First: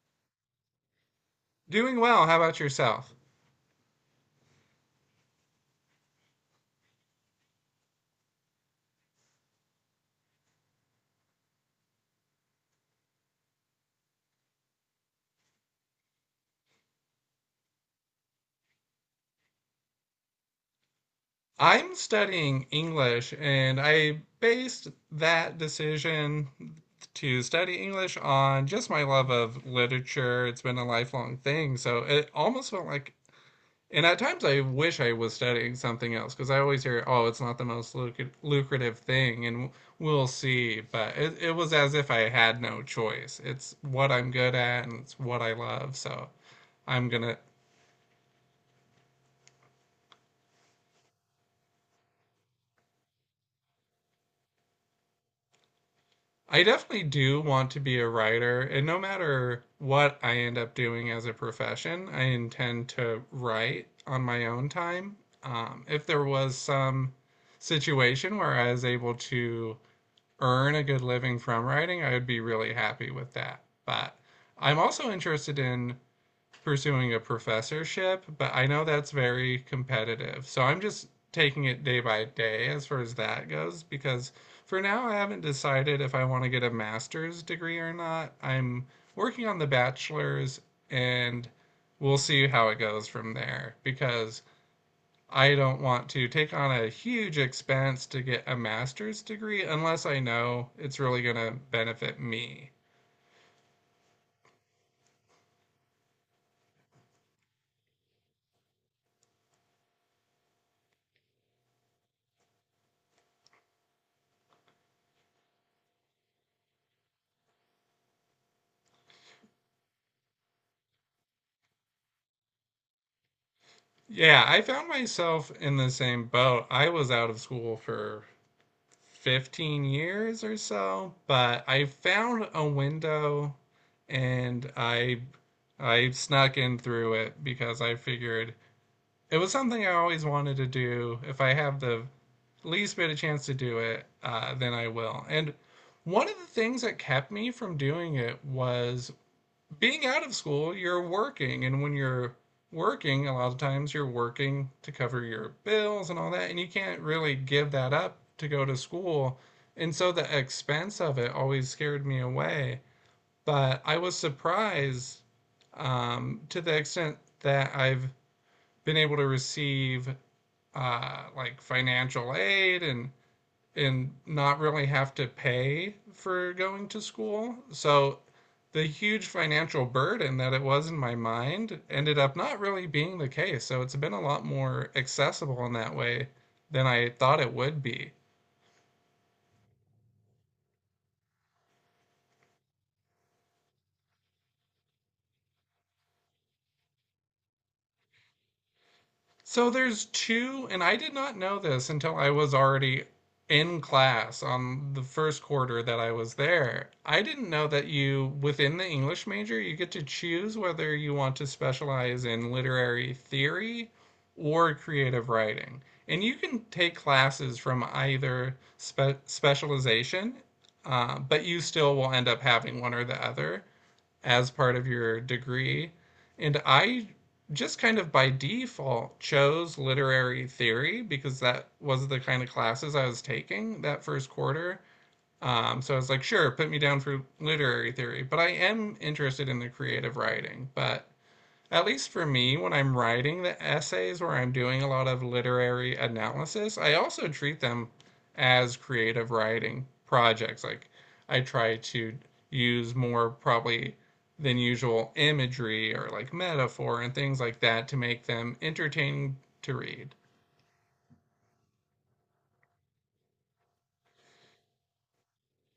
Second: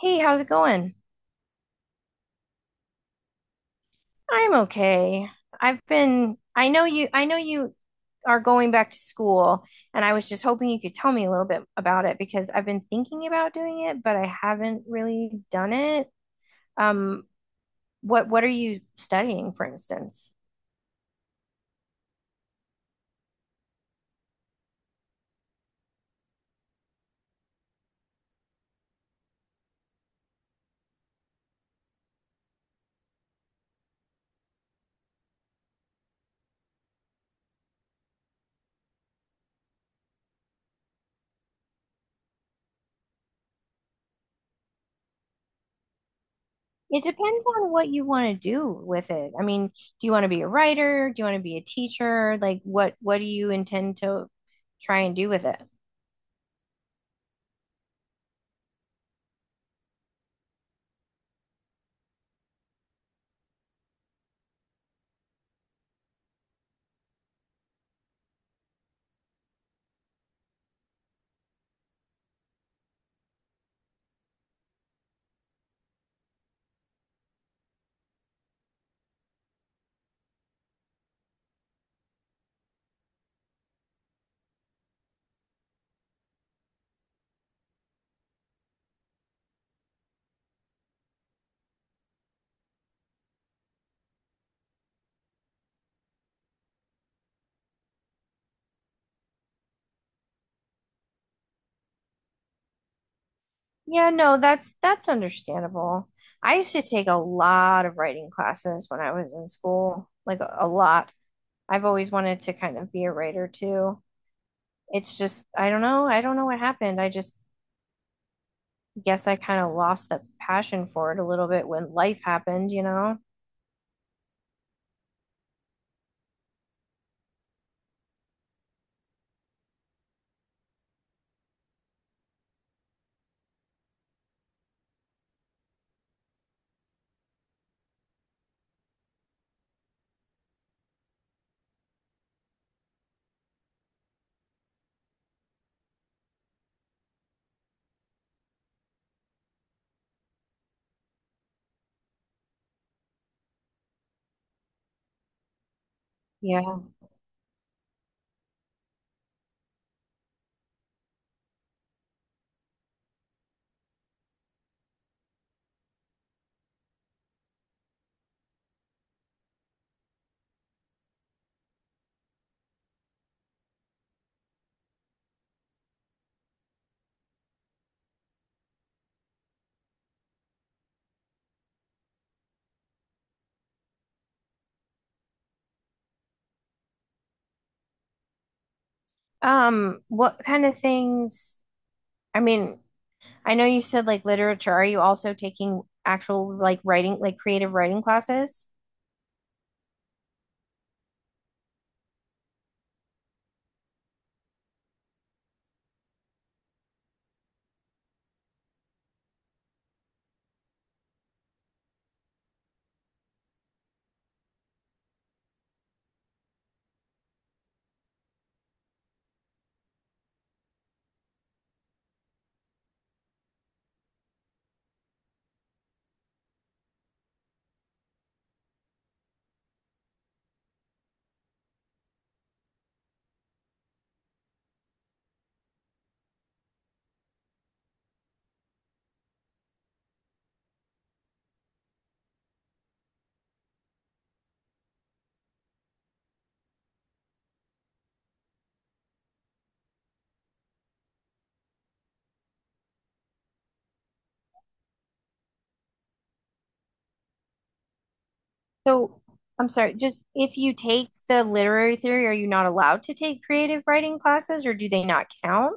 Hey, how's it going? Doing well. How about yourself? I'm okay. I know you are going back to school, and I was just hoping you could tell me a little bit about it because I've been thinking about doing it, but I haven't really done it. Um, what are you studying, for instance? I'm studying English, and I based that decision to study English on just my love of literature. It's been a lifelong thing, so it almost felt like, and at times I wish I was studying something else because I always hear, oh, it's not the most lucrative thing, and we'll see. But it was as if I had no choice. It's what I'm good at, and it's what I love, so It I'm gonna depends on what you want to do with it. I mean, do you want to be a writer? Do you want to be a teacher? Like what do you intend to try and do with it? I definitely do want to be a writer, and no matter what I end up doing as a profession, I intend to write on my own time. If there was some situation where I was able to earn a good living from writing, I would be really happy with that. But I'm also interested in pursuing a professorship, but I know that's very competitive. So I'm just taking it day by day as far as that goes because for now I haven't decided if I want to get a master's degree or not. I'm working on the bachelor's and we'll see how it goes from there because I don't want to take on a huge expense to get a master's degree unless I know it's really going to benefit me. Yeah, no, that's understandable. I used to take a lot of writing classes when I was in school, like a lot. I've always wanted to kind of be a writer too. It's just, I don't know what happened. I just guess I kind of lost the passion for it a little bit when life happened, Yeah, I found myself in the same boat. I was out of school for 15 years or so, but I found a window and I snuck in through it because I figured it was something I always wanted to do. If I have the least bit of chance to do it, then I will. And one of the things that kept me from doing it was being out of school, you're working, and when you're working, a lot of times you're working to cover your bills and all that, and you Yeah. can't really give that up to go to school. And so the expense of it always scared me away. But I was surprised to the extent that I've been able to receive like financial aid and not really have to pay for going to school. So the huge financial burden that it was in my mind ended up not really being the case. So it's been a lot more accessible in that way than I thought it would be. What kind of things, I mean, I know you said like literature. Are you also taking actual like writing, like creative writing classes? So there's two, and I did not know this until I was already in class on the first quarter that I was there. I didn't know that you, within the English major, you get to choose whether you want to specialize in literary theory or creative writing. And you can take classes from either specialization, but you still will end up having one or the other as part of your degree. And I just kind of by default chose literary theory because that was the kind of classes I was taking that first quarter. So I was like, sure, put me down for literary theory, but I am interested in the creative writing. But at least for me, when I'm writing the essays where I'm doing a lot of literary analysis, I also treat them as creative writing projects. Like I try to use more probably than usual imagery or like metaphor and things like that to make them So entertaining I'm to sorry, read. just if you take the literary theory, are you not allowed to take creative writing classes or do they not count?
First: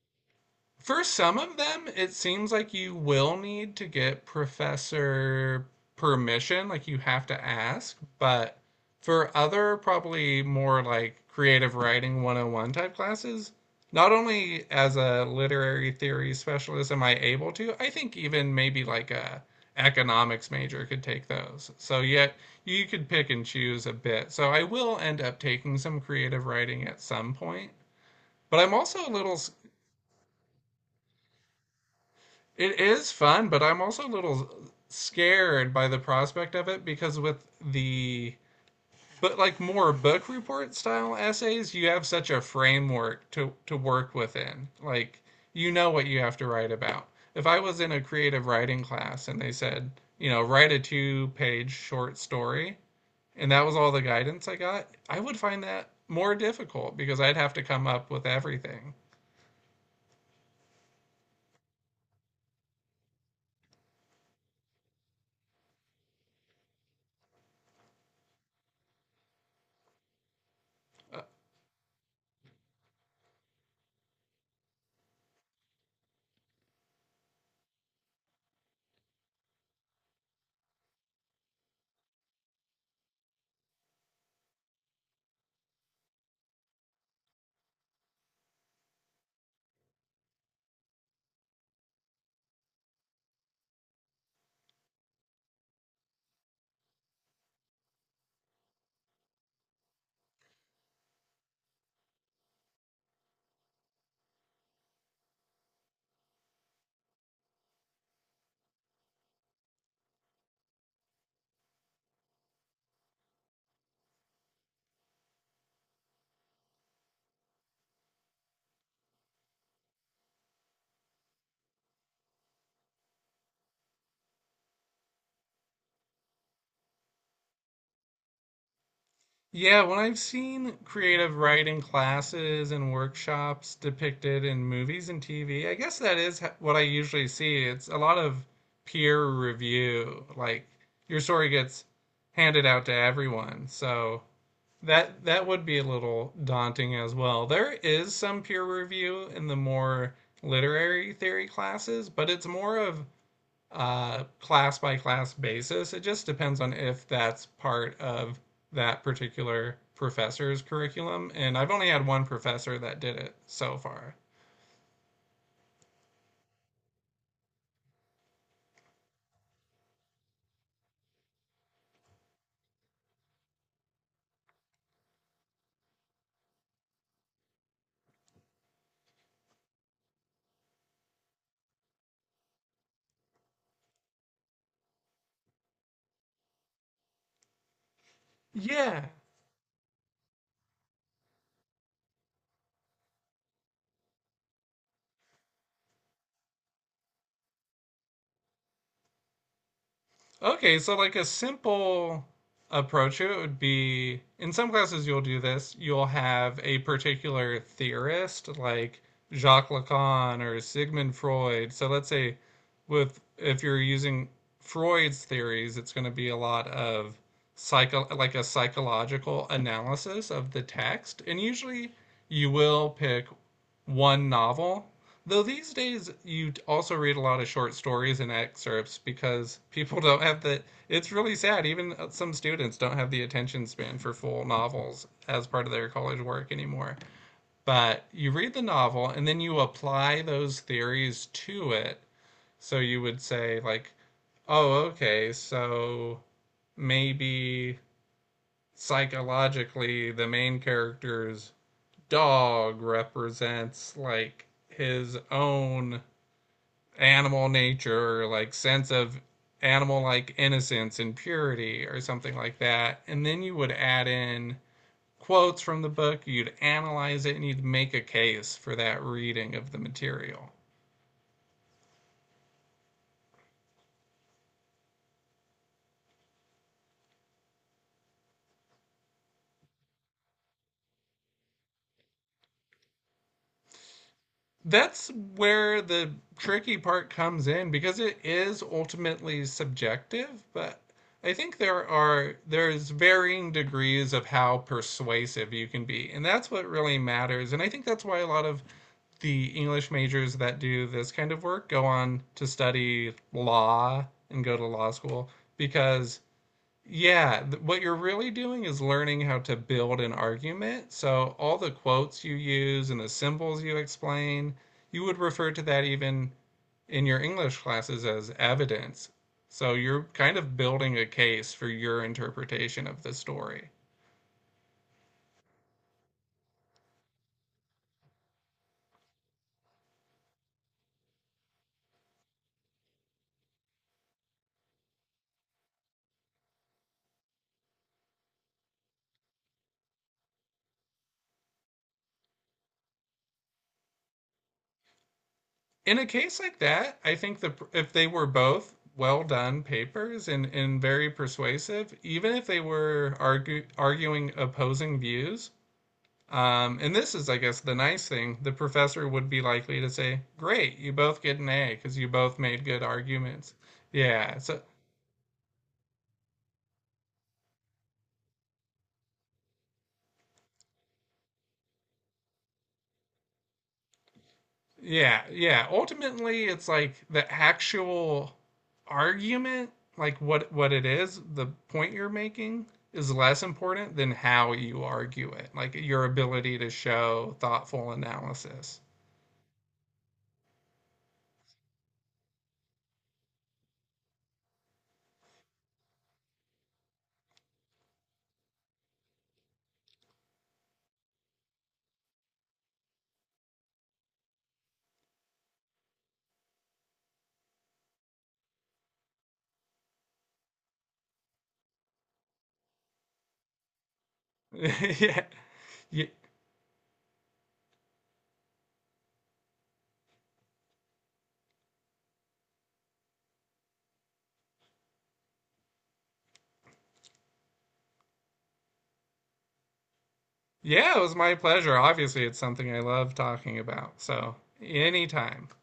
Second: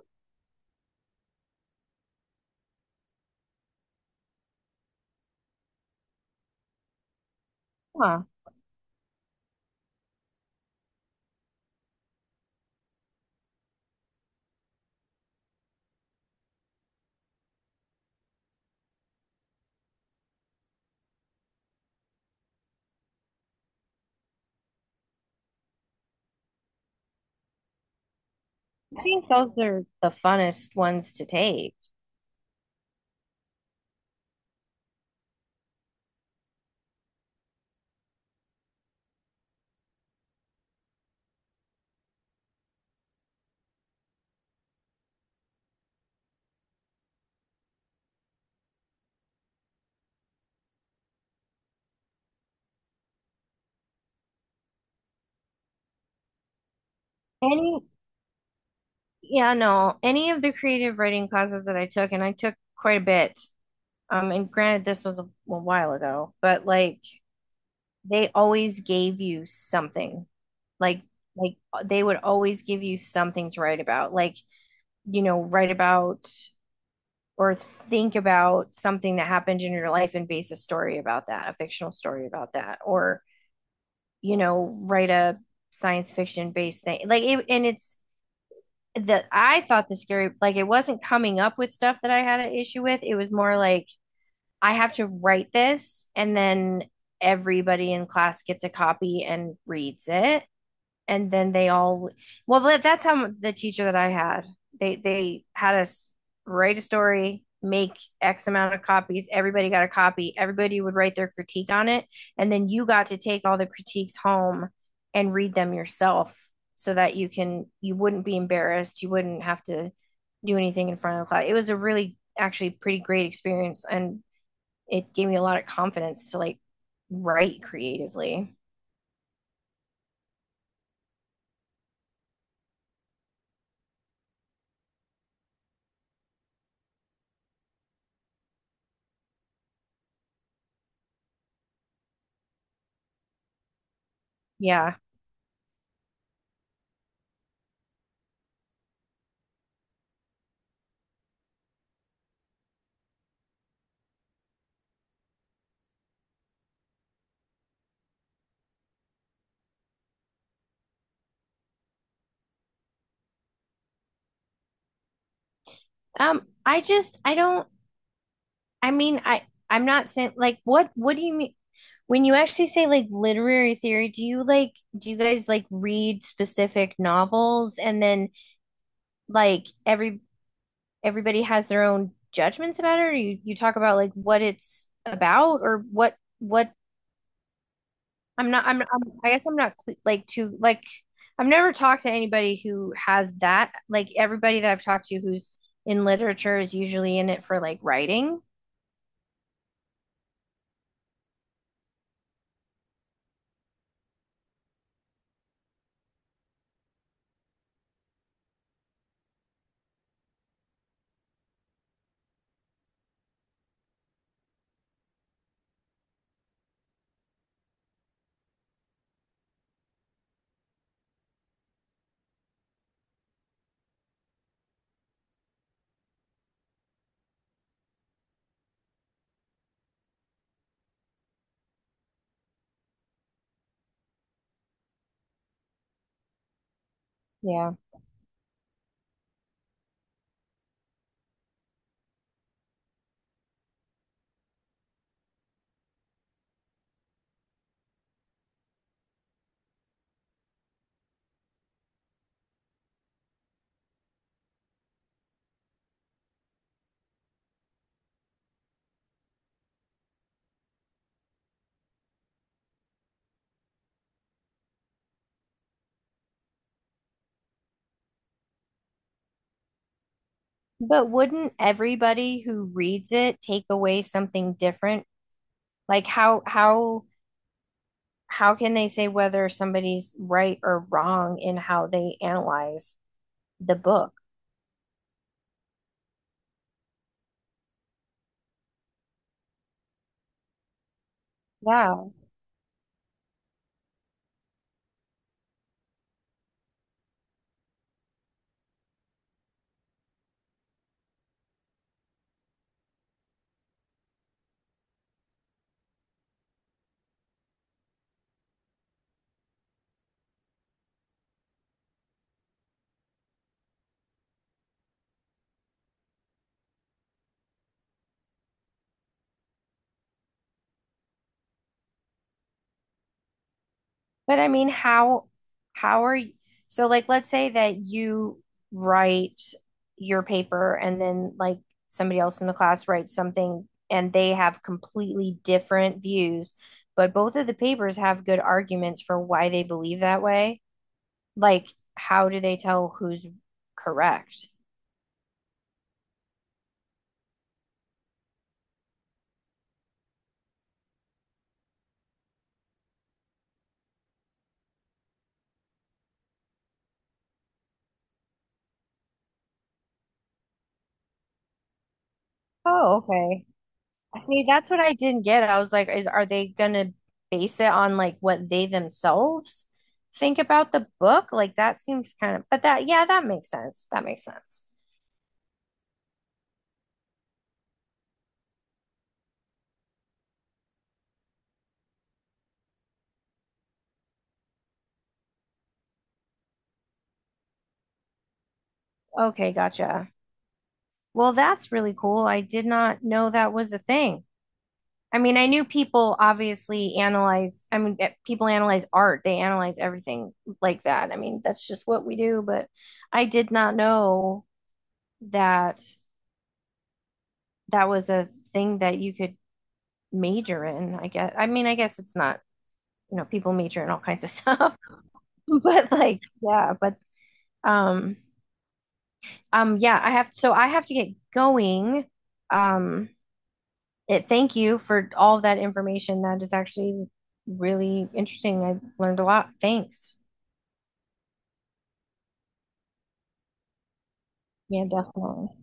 For some of them, it seems like you will need to get professor permission, like you have to ask, Huh. but for other probably more like creative writing 101 type classes, not only as a literary theory specialist am I able to, I think even maybe like a economics major could take those. So yet you could pick and choose a bit. So I will end up taking some creative writing at some point. But I'm also I a think little those are the funnest ones to take. It is fun, but I'm also a little scared by the prospect of it because with the but like more book report style essays, you have such a framework to work within. Like you know what you have to write about. If I was in a creative writing class and they said, you know, write a two-page short story, and that was all the guidance I got, I would find that more difficult because I'd have to Any, come up with everything. yeah, no, any of the creative writing classes that I took, and I took quite a bit. And granted, this was a while ago, but like they always gave you something. Like, like, they would always give you something to write about. Like, you know, write about or think about something that happened in your life and base a story about that, a fictional story about that, or you know, write a science fiction based thing. And it's that I thought the scary, like, it wasn't coming up with stuff that I had an issue with. It was more like I have to write this, and then everybody in class gets a copy and reads it and then they all well that's how the teacher that I had, they had us write a story, make X amount of copies, everybody got a copy, everybody would write their critique on it, and then you got to take all the critiques home and read them yourself so that you wouldn't be embarrassed, you wouldn't have to do anything in front of the class. It was a really actually pretty great experience, and it gave me a lot of confidence to like write creatively. Yeah, when I've seen creative writing classes and workshops depicted in movies and TV, I guess that is what I usually see. It's a lot of peer review. Like your story gets handed out to everyone. So Yeah. that would be a little daunting as well. There is some peer review in the more literary theory classes, but it's more of class by class basis. It just depends on if that's part of that particular professor's curriculum. And I've only had one professor that did it so far. I don't, I mean, I'm not saying like what do you mean when you actually say like literary theory. Do you like do you guys like read specific novels and then like every everybody has their own judgments about it, or you talk about like what it's about or what. I'm, Yeah. I guess I'm not like too like I've never talked to anybody who has that. Like everybody that I've talked to who's in literature is usually in it for like writing. Okay, so like a simple approach to it would be in some classes you'll do this. You'll have a particular theorist like Jacques Lacan or Sigmund Freud. So let's say with if you're using Freud's theories, it's going to be a lot of psycho like a psychological analysis of the text. And usually you will pick one novel. Though these days you also read a lot of short stories and excerpts because people don't have the. It's really sad. Even some students don't have the attention span for full novels as part of their college work anymore. Yeah. But you read the novel and then you apply those theories to it. So you would say, like, oh, okay, so maybe psychologically the main character's dog represents, like, his own animal nature or like sense of animal like innocence and purity or something like that. And then you would add in quotes from the book, you'd analyze it, and you'd make a case for that reading of the material. But wouldn't everybody who reads it take away something different? Like how how can they say whether somebody's right or wrong in how they analyze the book? That's where the tricky part comes in because it is ultimately subjective, but I think there Yeah. are there's varying degrees of how persuasive you can be. And that's what really matters. And I think that's why a lot of the English majors that do this kind of work go on to study law and go to law school because yeah, what you're really doing is learning how to build an argument. So all the quotes you use and the symbols you explain, you would refer to that even in your English classes as evidence. So you're kind of building a case for your interpretation of the story. But I mean, how are you, so like let's say that you write your paper and then like somebody else in the class writes something and they have completely different views, but both of the papers have good arguments for why they believe that way. Like, how do they tell who's correct? In a case like that, I think the if they were both well done papers and very persuasive, even if they were arguing opposing views, and this is, I guess, the nice thing, the professor would be likely to say, "Great, you both get an A because you both made good Oh, okay. arguments." Yeah, See, so that's what I didn't get. I was like, is are they gonna base it on like what they themselves think about the book? Like that seems kind of, but that yeah, that makes sense. That makes sense. yeah, yeah. Ultimately, it's like the actual argument, like what it is, the point you're making is less important than how you argue it, like your ability to show thoughtful analysis. Okay, gotcha. Well, that's really cool. I did not know that was a thing. I mean, I knew people obviously analyze, I mean, people analyze art. They analyze everything like that. I mean, that's just what we do, but I did not know that that was a thing that you could major in, I guess. I mean, I guess it's not, you know, people major in all kinds of stuff, Yeah. but Ye- like, yeah, but um yeah, I have to get going. Um it thank you for all that information. That is actually really interesting. I learned a lot. Thanks. Yeah, it was my pleasure. Obviously, it's something I love talking about. So, Yeah, anytime. definitely.